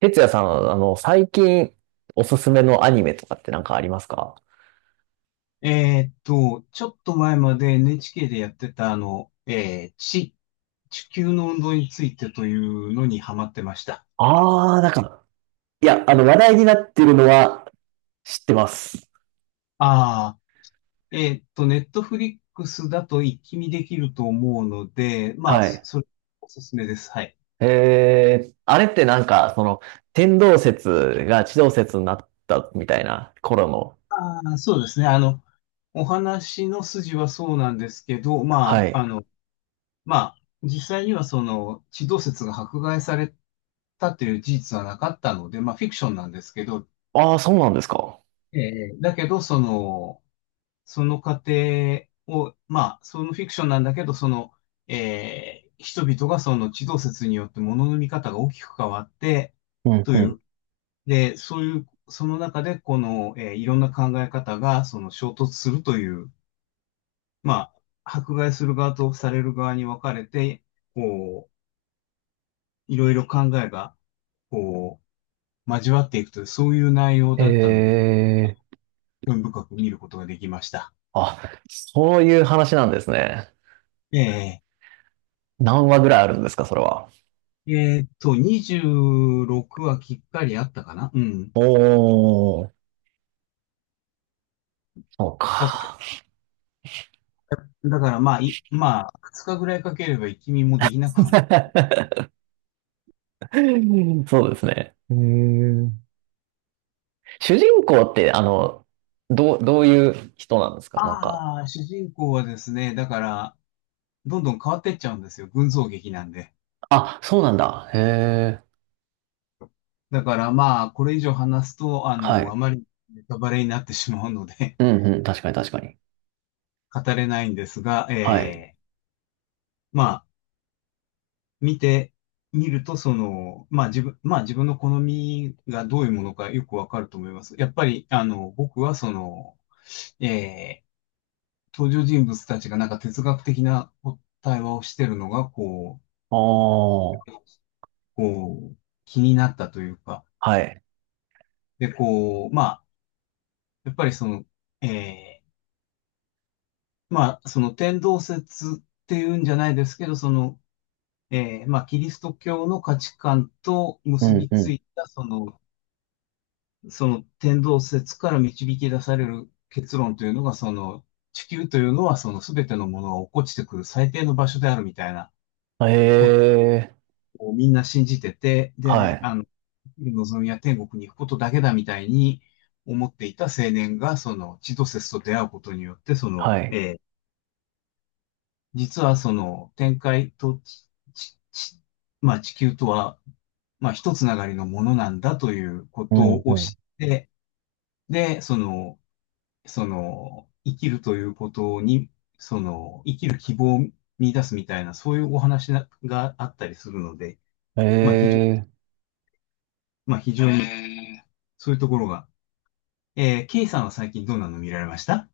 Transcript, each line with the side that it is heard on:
right: 哲也さん、最近おすすめのアニメとかってなんかありますか？
left: ちょっと前まで NHK でやってた地球の運動についてというのにハマってました。
right: ああー、なんか、いや、話題になってるのは知ってます。
left: ああ、ネットフリックスだと一気見できると思うので、まあ、
right: は
left: そ
right: い。
left: それおすすめです。はい。
right: あれってなんか、天動説が地動説になったみたいな頃の。
left: ああ、そうですね。お話の筋はそうなんですけど、
right: は
left: まあ、
right: い。
left: まあ、実際にはその、地動説が迫害されたという事実はなかったので、まあ、フィクションなんですけど、
right: ああ、そうなんですか。
left: だけど、その過程を、まあ、そのフィクションなんだけど、その、人々がその地動説によって物の見方が大きく変わって、
right: うん
left: とい
right: う
left: う、で、そういう、その中で、この、いろんな考え方が、その衝突するという、まあ、迫害する側とされる側に分かれて、こう、いろいろ考えが、こう、交わっていくという、そういう内容
right: ん。
left: だったので、興味深く見ることができました。
right: あ、そういう話なんですね。
left: ええ
right: 何話ぐらいあるんですか、それは？
left: 26はきっかりあったかな。うん。
right: おー。そう
left: だか
right: か。
left: だからまあ、まあ、2日ぐらいかければ一気もできなくはない。
right: うんそうですね。ん主人公って、どういう人なんですかなんか。
left: ああ、主人公はですね、だから、どんどん変わってっちゃうんですよ。群像劇なんで。
right: あ、そうなんだ。へえ。
left: だからまあ、これ以上話すと、
right: は
left: あ
right: い。
left: まりネタバレになってしまうので
right: うんうん。確かに確かに。
left: 語れないんですが、
right: はい。
left: えま見てみると、その、まあ自分の好みがどういうものかよくわかると思います。やっぱり、僕はその、えー登場人物たちがなんか哲学的な対話をしてるのが、
right: あ
left: う、
right: あ。
left: こう、気になったというか、
right: はい。
left: で、こう、まあ、やっぱりその、えーまあ、その天動説っていうんじゃないですけど、その、まあ、キリスト教の価値観と
right: う
left: 結
right: ん
left: びつ
right: う
left: いた、その、天動説から導き出される結論というのが、その地球というのはその全てのものが落っこちてくる最低の場所であるみたいな
right: ん。へ
left: こと
right: え。
left: をみんな信じてて、
right: は
left: で、
right: い。
left: 望みは天国に行くことだけだみたいに思っていた青年が、その地動説と出会うことによって、そ
right: は
left: の、
right: い。
left: 実はその天界とちちちまあ、地球とは、まあ、一つながりのものなんだというこ
right: う
left: と
right: ん
left: を知
right: う
left: って、で、その、生きるということに、その、生きる希望を見出すみたいな、そういうお話ながあったりするので、
right: ん。へ
left: まあ、非常、
right: え。
left: まあ、非常に、そういうところが。K さんは最近どんなの見られました？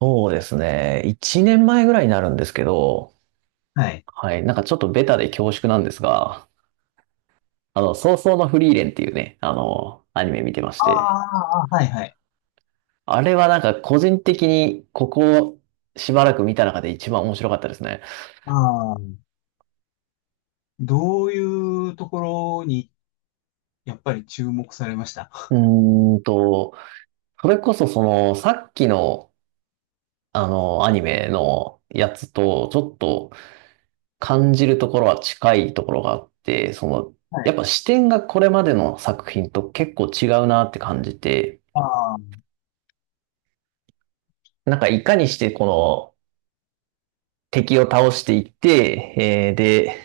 right: そうですね。1年前ぐらいになるんですけど、
left: はい。
right: はい。なんかちょっとベタで恐縮なんですが、早々のフリーレンっていうね、アニメ見てまし
left: あ
right: て。
left: あ、はいはい。
right: あれはなんか個人的にここをしばらく見た中で一番面白かったですね。
left: ああ、どういうところに、やっぱり注目されました？
right: うーんと、それこそそのさっきのあのアニメのやつとちょっと感じるところは近いところがあって、
left: は
right: やっ
left: い。
right: ぱ視点がこれまでの作品と結構違うなって感じて、
left: ああ、
right: なんかいかにしてこの敵を倒していって、で、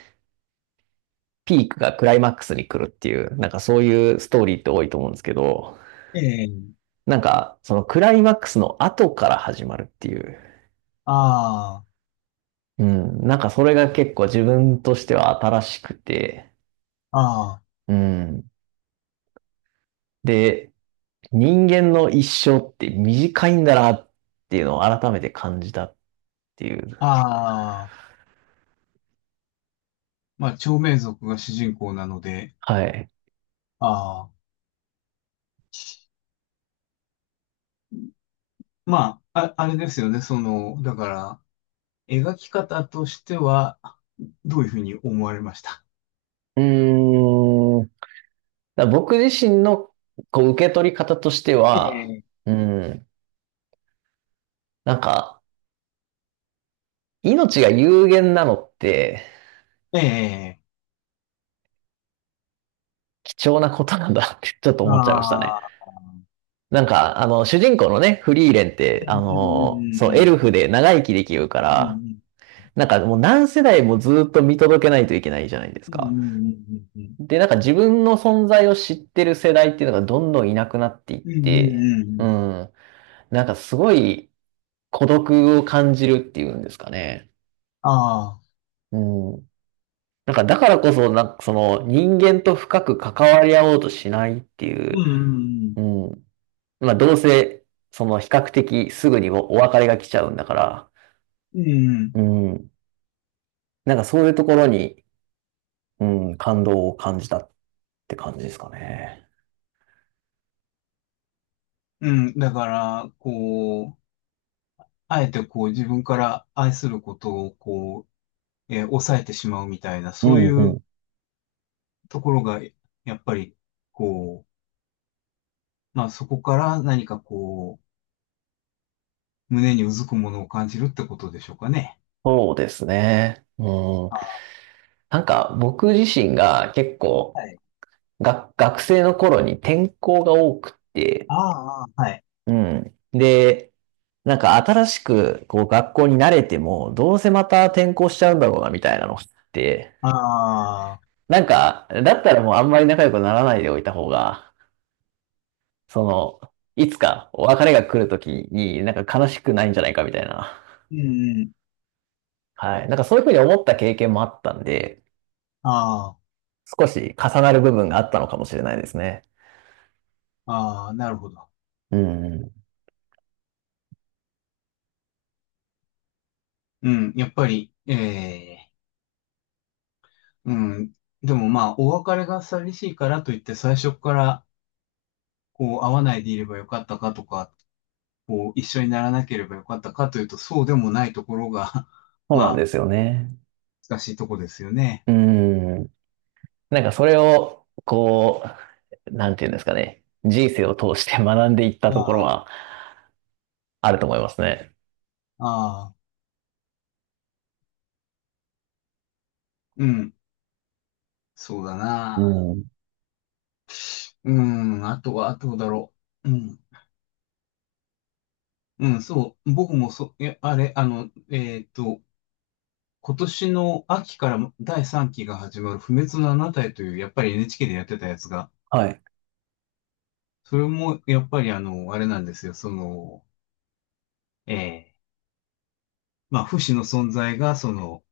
right: ピークがクライマックスに来るっていう、なんかそういうストーリーって多いと思うんですけど、
left: ええ、
right: なんか、そのクライマックスの後から始まるっていう。
left: あ
right: うん。なんかそれが結構自分としては新しくて。
left: あ、ああ、
right: うん。で、人間の一生って短いんだなっていうのを改めて感じたっていう。
left: ああ、まあ、長命族が主人公なので、
right: はい。
left: ああ。まあ、あれですよね。その、だから、描き方としては、どういうふうに思われました？
right: うーん。僕自身のこう受け取り方として
left: え
right: は、
left: え。
right: うん。なんか、命が有限なのって
left: ええ、
right: 貴重なことなんだってちょっと思っちゃいましたね。
left: ああ、
right: なんか、主人公のね、フリーレンっ
left: う
right: て、
left: んう
right: そう、エルフ
left: ん
right: で長生きできるか
left: う
right: ら、
left: ん
right: なんかもう何世代もずっと見届けないといけないじゃないです
left: うん。
right: か。
left: ん、うん、うん、うん、
right: で、なんか自分の存在を知ってる世代っていうのがどんどんいなくなっていっ
left: うん、うん、うん、
right: て、
left: うん、う
right: う
left: ん、
right: ん、なんかすごい孤独を感じるっていうんですかね。
left: ああ、
right: うん。なんかだからこそ、なんかその人間と深く関わり合おうとしないってい
left: う
right: う、
left: ん、
right: うん。まあどうせ、その比較的すぐにお別れが来ちゃうんだから、
left: うん、
right: うん。なんかそういうところに、うん、感動を感じたって感じですかね。
left: うん、うん、だから、こう、あえてこう自分から愛することをこう、抑えてしまうみたいな、
right: う
left: そうい
right: ん、う
left: う
right: ん。
left: ところが、やっぱり、こう、まあそこから何かこう、胸にうずくものを感じるってことでしょうかね。
right: そうですね。うん。
left: ああ、
right: なんか僕自身が結構
left: はい。
right: 学生の頃に転校が多くって、
left: ああ、はい。
right: うん。で、なんか新しくこう学校に慣れても、どうせまた転校しちゃうんだろうなみたいなのって、
left: ああ、
right: なんか、だったらもうあんまり仲良くならないでおいた方が、その、いつかお別れが来るときになんか悲しくないんじゃないかみたいな。
left: うんうん。
right: はい。なんかそういうふうに思った経験もあったんで、
left: あ
right: 少し重なる部分があったのかもしれないですね。
left: あ、ああ、なるほど。
right: うん。
left: うん、やっぱり、ええ、うん。でもまあ、お別れが寂しいからといって、最初から、こう、会わないでいればよかったかとか、こう、一緒にならなければよかったかというと、そうでもないところが
right: そう
left: ま
right: なんで
left: あ、
right: すよね。
left: 難しいとこですよね。
right: うん。なんかそれを、こう、なんていうんですかね。人生を通して学んでいったところ
left: あ
right: はあると思いますね。
left: あ、ああ、うん、そうだ
right: う
left: な。
right: ん。
left: うん、あとは、あとだろう。うん。うん、そう。僕もあれ、今年の秋から第3期が始まる不滅のあなたへという、やっぱり NHK でやってたやつが、
right: はい。
left: それも、やっぱりあれなんですよ。その、ええまあ、不死の存在が、その、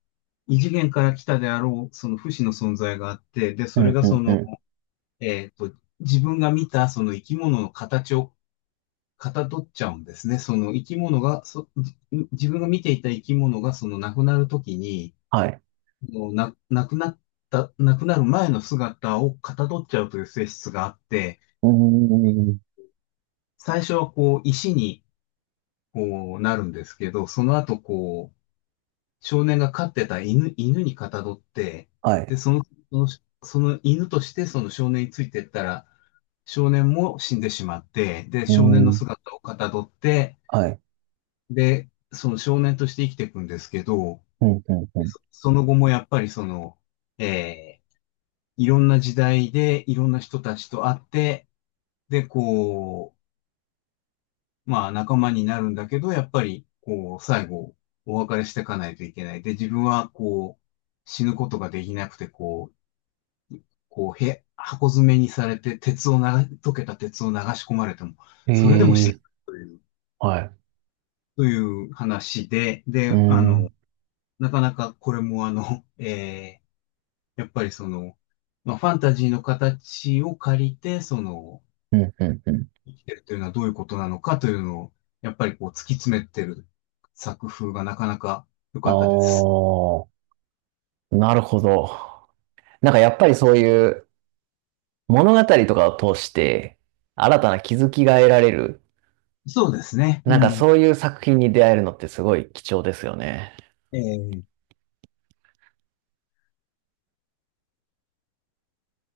left: 異次元から来たであろう、その不死の存在があって、で、
right: う
left: そ
right: ん、
left: れが
right: う
left: そ
right: ん、う
left: の、
right: ん。
left: えーっと、自分が見た、その生き物の形をかたどっちゃうんですね。その生き物が、自分が見ていた生き物がその亡くなるときに、
right: はい。
left: もうな、亡くなった、亡くなる前の姿をかたどっちゃうという性質があって、
right: うん。
left: 最初はこう石にこうなるんですけど、その後こう少年が飼ってた犬にかたどって、
right: はい。
left: で、その、その犬としてその少年についてったら、少年も死んでしまって、で、
right: う
left: 少年の
right: ん。
left: 姿をかたどって、
right: はい。
left: で、その少年として生きていくんですけど、
right: うん、うん、う
left: その後もやっぱりその、えーいろんな時代でいろんな人たちと会って、で、こう、まあ仲間になるんだけど、やっぱり、こう、最後、お別れしていかないといけない。で、自分は、こう、死ぬことができなくて、こう、箱詰めにされて、鉄をな、溶けた鉄を流し込まれても、
right: ん。
left: それでも死ぬという、
right: はい。
left: という話で、
right: う
left: で、
right: ん。
left: なかなかこれもーやっぱりその、まあ、ファンタジーの形を借りて、その、
right: うん、うん、うん。
left: 生きてるというのはどういうことなのかというのを、やっぱりこう突き詰めてる作風がなかなか良か
right: あ
left: ったです。
right: あ、なるほど。なんかやっぱりそういう物語とかを通して新たな気づきが得られる、
left: そうですね。う
right: なんか
left: ん。
right: そういう作品に出会えるのってすごい貴重ですよね。
left: ええ